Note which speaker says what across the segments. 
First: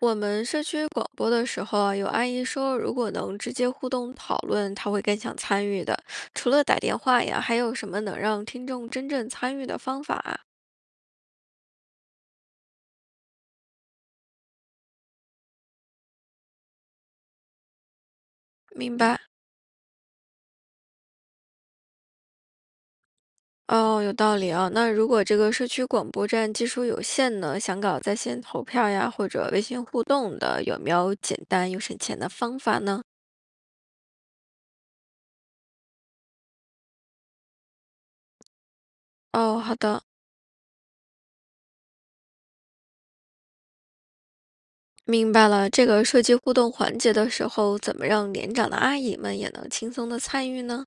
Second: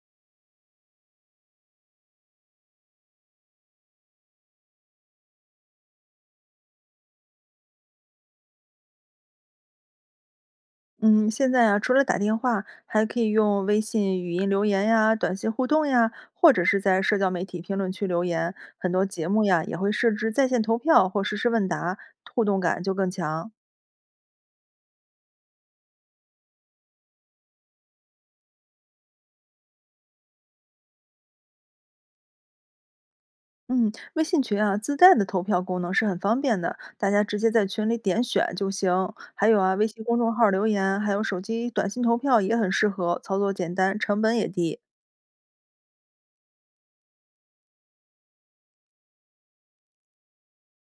Speaker 1: 我们社区广播的时候啊，有阿姨说，如果能直接互动讨论，她会更想参与的。除了打电话呀，还有什么能让听众真正参与的方法啊？
Speaker 2: 嗯，现在啊，除了打电话，还可以用微信语音留言呀、短信互动呀，或者是在社交媒体评论区留言。很
Speaker 1: 明
Speaker 2: 多
Speaker 1: 白。
Speaker 2: 节目呀也会设置在线投票或实时问答，互动感就更强。
Speaker 1: 哦，有道理啊。那如果这个社区广播站技术有限呢，想搞在线投票呀，或者微信互动的，有没有简单又省钱的方法呢？
Speaker 2: 嗯，微信群啊，自带的投票功能是很方便的，大家直接在群里点选就行。还
Speaker 1: 哦，
Speaker 2: 有啊，
Speaker 1: 好
Speaker 2: 微信
Speaker 1: 的，
Speaker 2: 公众号留言，还有手机短信投票也很适合，操作简单，成本也低。
Speaker 1: 明白了。这个设计互动环节的时候，怎么让年长的阿姨们也能轻松的参与呢？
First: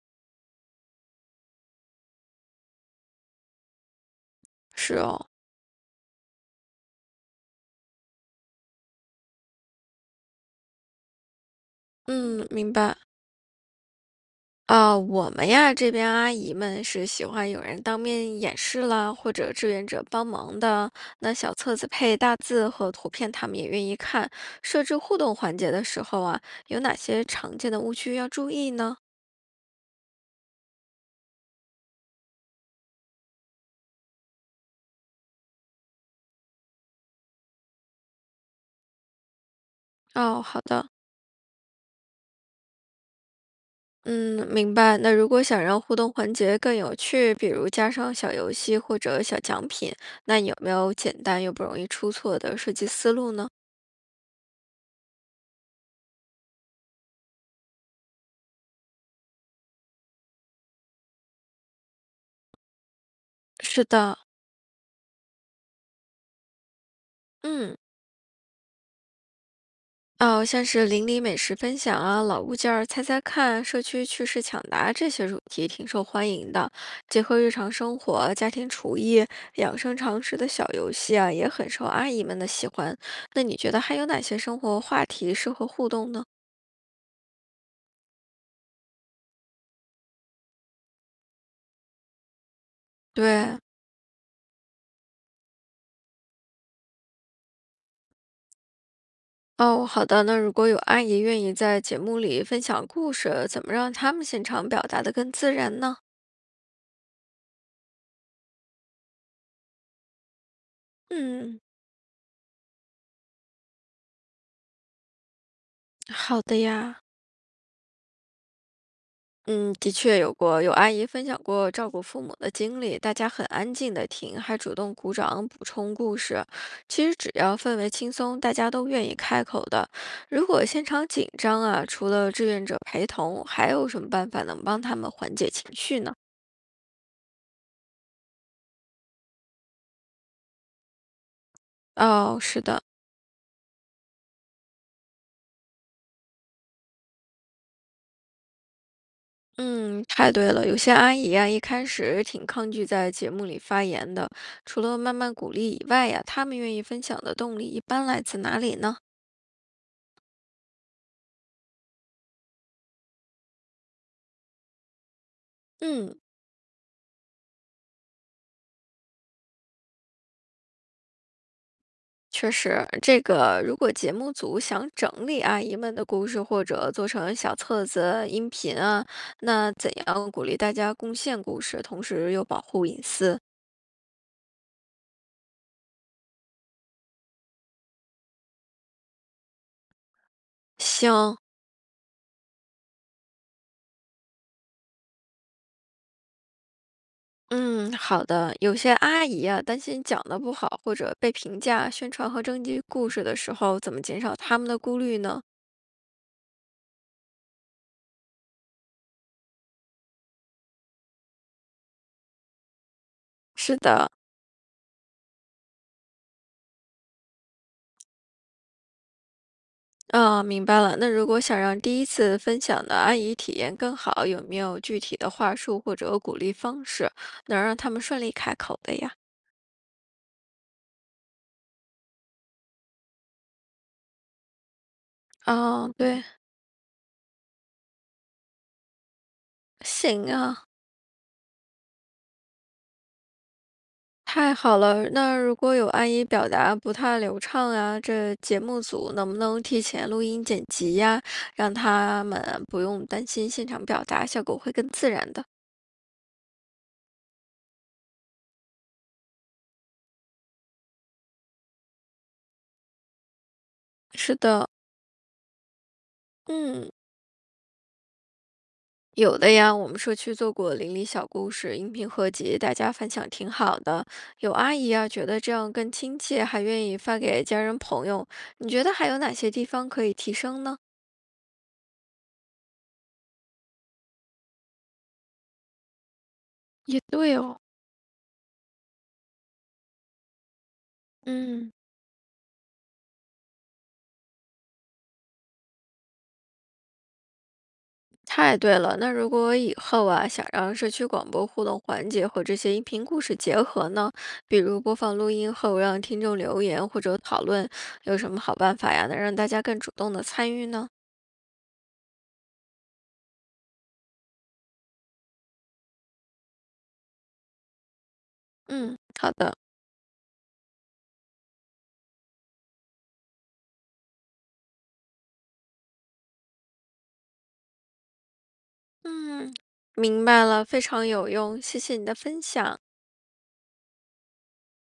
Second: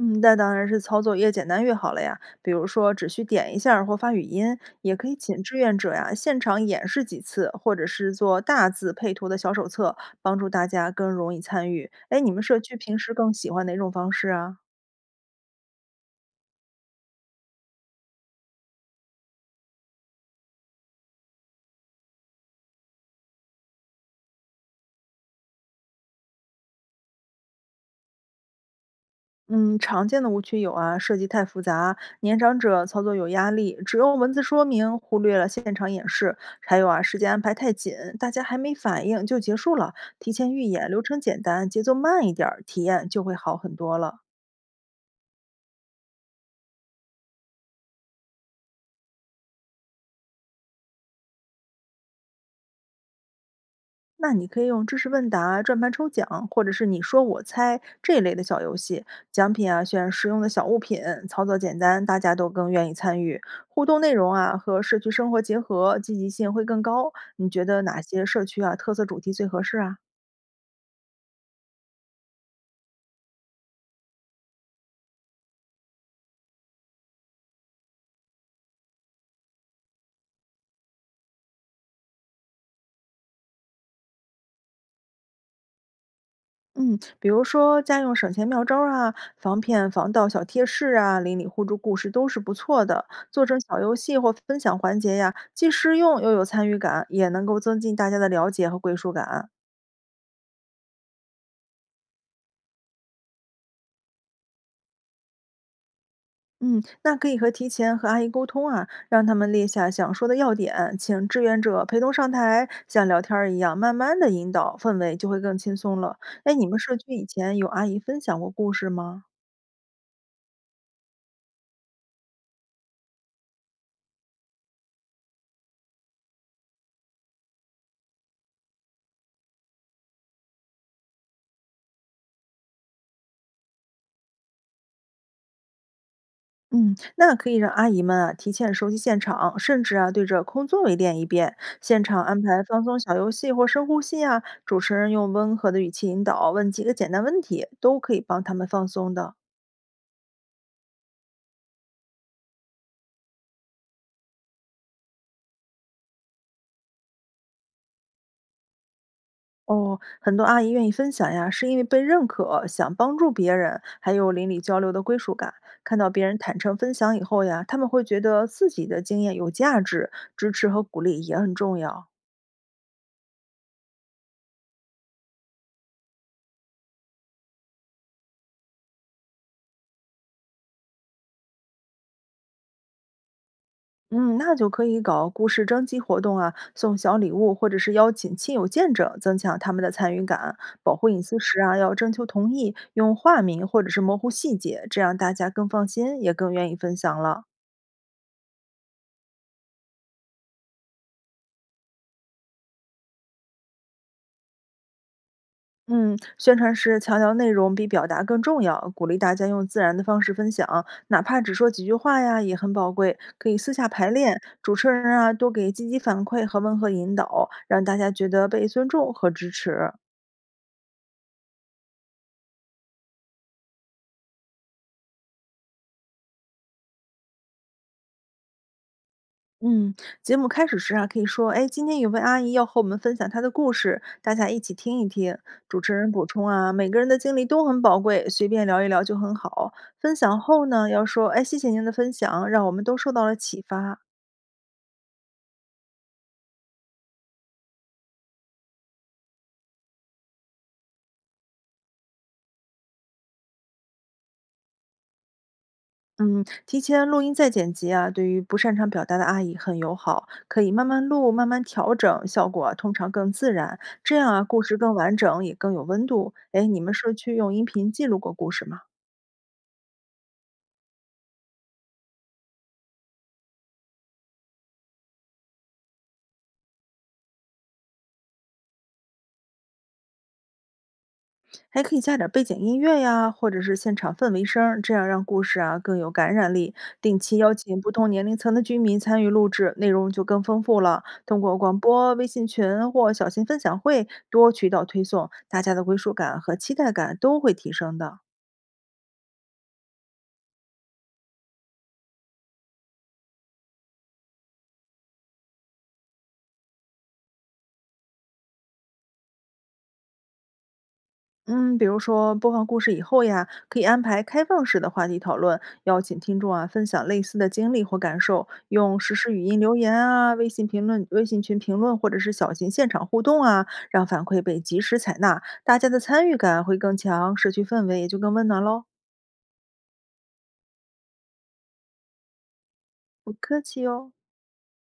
Speaker 2: 嗯，那当然是操作越简单越好了呀。比如说，只需点一下儿或发语音，也
Speaker 1: 是
Speaker 2: 可以
Speaker 1: 哦，
Speaker 2: 请志愿者呀现场演示几次，或者是做大字配图的小手册，帮助大家更容易参与。哎，你们
Speaker 1: 嗯，
Speaker 2: 社
Speaker 1: 明
Speaker 2: 区平
Speaker 1: 白。
Speaker 2: 时更喜欢哪种方式啊？
Speaker 1: 我们呀，这边阿姨们是喜欢有人当面演示啦，或者志愿者帮忙的。那小册子配大字和图片，他们也愿意看。设置互动环节的时候啊，有哪些常见的误区要注意呢？
Speaker 2: 嗯，常见的误区有啊，设计太复杂，年长者操作有压力，只用文字说明，忽略了现场演示。还有啊，时间安排太紧，大家还没反应就结束了。提
Speaker 1: 哦，
Speaker 2: 前
Speaker 1: 好
Speaker 2: 预演，
Speaker 1: 的，
Speaker 2: 流程简单，节奏慢一点儿，体验就会好很多了。
Speaker 1: 嗯，明白。那如果想让互动环节更有趣，比如加上小游戏或者小奖品，那有没有简单又不容易出错的设计思路呢？
Speaker 2: 那你可以用知识问答、转盘抽奖，或者是你说我猜这类的小游戏，奖品啊选实用的小物品，操作简单，大家都更愿意参与。互
Speaker 1: 是
Speaker 2: 动内
Speaker 1: 的，
Speaker 2: 容啊和社区生活结合，积极性会更高。你觉
Speaker 1: 嗯。
Speaker 2: 得哪些社区啊特色主题最合适啊？
Speaker 1: 哦，像是邻里美食分享啊、老物件儿猜猜看、社区趣事抢答这些主题挺受欢迎的。结合日常生活、家庭厨艺、养生常识的小游戏啊，也很受阿姨们的喜欢。那你觉得还有哪些生活话题适合互动呢？
Speaker 2: 嗯，比如说家用省钱妙招儿啊、防骗防盗小贴士啊、邻里互助故事都是不错的。做成
Speaker 1: 对，
Speaker 2: 小游戏或分享环节呀，既实用又有参与感，也能够增进大家的了解和归属感。
Speaker 1: 哦，好的。那如果有阿姨愿意在节目里分享故事，怎么让他们现场表达的更自然呢？
Speaker 2: 嗯，那可以提前和阿姨沟通啊，让他们列下想说的要点，请志
Speaker 1: 嗯，
Speaker 2: 愿者陪同上台，像聊天儿一样，慢慢的引导，氛围就会更轻松了。
Speaker 1: 好
Speaker 2: 哎，
Speaker 1: 的
Speaker 2: 你们社
Speaker 1: 呀。
Speaker 2: 区以前有阿姨分享过故事吗？
Speaker 1: 嗯，的确有过，有阿姨分享过照顾父母的经历，大家很安静的听，还主动鼓掌补充故事。其实只要氛围轻松，大家都愿意开口的。如果现场紧张啊，除了志愿者陪同，还有什么办法能帮他们缓解情绪呢？
Speaker 2: 嗯，那可以让阿姨们啊提前熟悉现场，甚至啊对着空座位练一遍，现场
Speaker 1: 哦，
Speaker 2: 安
Speaker 1: 是
Speaker 2: 排
Speaker 1: 的，
Speaker 2: 放松小游戏或深呼吸啊，主持人用温和的语气引导，问几个简单问题，都可以帮他们放松的。
Speaker 1: 嗯，太对了。有些阿姨呀、一开始挺抗拒在节目里发言的，除了慢慢鼓励以外呀、他们愿意分享的动力一般来自哪里呢？
Speaker 2: 哦，很多阿姨愿意分享呀，是因为被认可，想帮助别人，还有邻里交流的归属感。看到
Speaker 1: 嗯。
Speaker 2: 别人坦诚分享以后呀，他们会觉得自己的经验有价值，支持和鼓励也很重要。
Speaker 1: 确实，这个如果节目组想整理阿姨们的故事，或者做成小册子、音频啊，那怎样鼓励大家贡献故事，同时又保护隐私？
Speaker 2: 嗯，那就可以搞故事征集活动啊，送小礼物，或者是邀请亲友见证，增强他们的参与感。保护隐
Speaker 1: 行，
Speaker 2: 私时啊，要征求同意，用化名或者是模糊细节，这样大家更放心，也更愿意分享了。
Speaker 1: 嗯，好的。有些阿姨啊，担心讲的不好或者被评价、宣传和征集故事的时候，怎么减少他们的顾虑呢？
Speaker 2: 嗯，宣传时强调内容比表达更重要，鼓励大家用自然的方式分享，哪怕只说几句话呀，也很宝贵。可以私
Speaker 1: 是
Speaker 2: 下排
Speaker 1: 的，
Speaker 2: 练，主持人啊多给积极反馈和温和引导，让大家觉得被尊重和支持。
Speaker 1: 哦，明白了。那如果想让第一次分享的阿姨体验更好，有没有具体的话术或者鼓励方式，能让他们顺利开口的呀？
Speaker 2: 嗯，节目开始时啊，可以说，哎，今天有位阿姨要和我们分享她的故事，大家一起听一听。主
Speaker 1: 啊，
Speaker 2: 持人
Speaker 1: 对，
Speaker 2: 补充啊，每个人的经历都很宝贵，随便聊一聊就很好。分
Speaker 1: 行
Speaker 2: 享
Speaker 1: 啊，
Speaker 2: 后呢，要说，哎，谢谢您的分享，让我们都受到了启发。
Speaker 1: 太好了。那如果有阿姨表达不太流畅啊，这节目组能不能提前录音剪辑呀，让他们不用担心现场表达，效果会更自然的。
Speaker 2: 嗯，提前录音再剪辑啊，对于不擅长表达的阿姨很友好，可以慢慢录，慢慢调整，效果啊通常更自然。这样
Speaker 1: 是
Speaker 2: 啊，故
Speaker 1: 的，
Speaker 2: 事更完整，也更有温度。哎，你
Speaker 1: 嗯。
Speaker 2: 们社区用音频记录过故事吗？
Speaker 1: 有的呀，我们社区做过邻里小故事、音频合集，大家反响挺好的。有阿姨啊，觉得这样更亲切，还愿意发给家人朋友。你觉得还有哪些地方可以提升呢？
Speaker 2: 还可以加点背景音乐呀，或者是现场氛围声儿，这样让故事啊更有感染力。
Speaker 1: 也
Speaker 2: 定
Speaker 1: 对
Speaker 2: 期邀
Speaker 1: 哦，
Speaker 2: 请不同年龄层的居民参与录制，内容就更丰富了。通过
Speaker 1: 嗯，
Speaker 2: 广播、微信群或小型分享会多渠道推送，大家的归属感和期待感都会提升的。
Speaker 1: 太对了。那如果以后啊，想让社区广播互动环节和这些音频故事结合呢，比如播放录音后让听众留言或者讨论，有什么好办法呀？能让大家更主动的参与呢？
Speaker 2: 嗯，比如说播放故事以后呀，可以安排开放式的话题讨论，邀请听众啊分享类似的经历或感受，
Speaker 1: 嗯，
Speaker 2: 用实
Speaker 1: 好
Speaker 2: 时语
Speaker 1: 的。
Speaker 2: 音留言啊、微信评论、微信群评论，或者是小型现场互动啊，让反馈被及时采纳，大家的参与感会更强，社区氛围也就更温暖喽。
Speaker 1: 嗯，明白了，非常有用，谢谢你的分享。
Speaker 2: 不客气哦。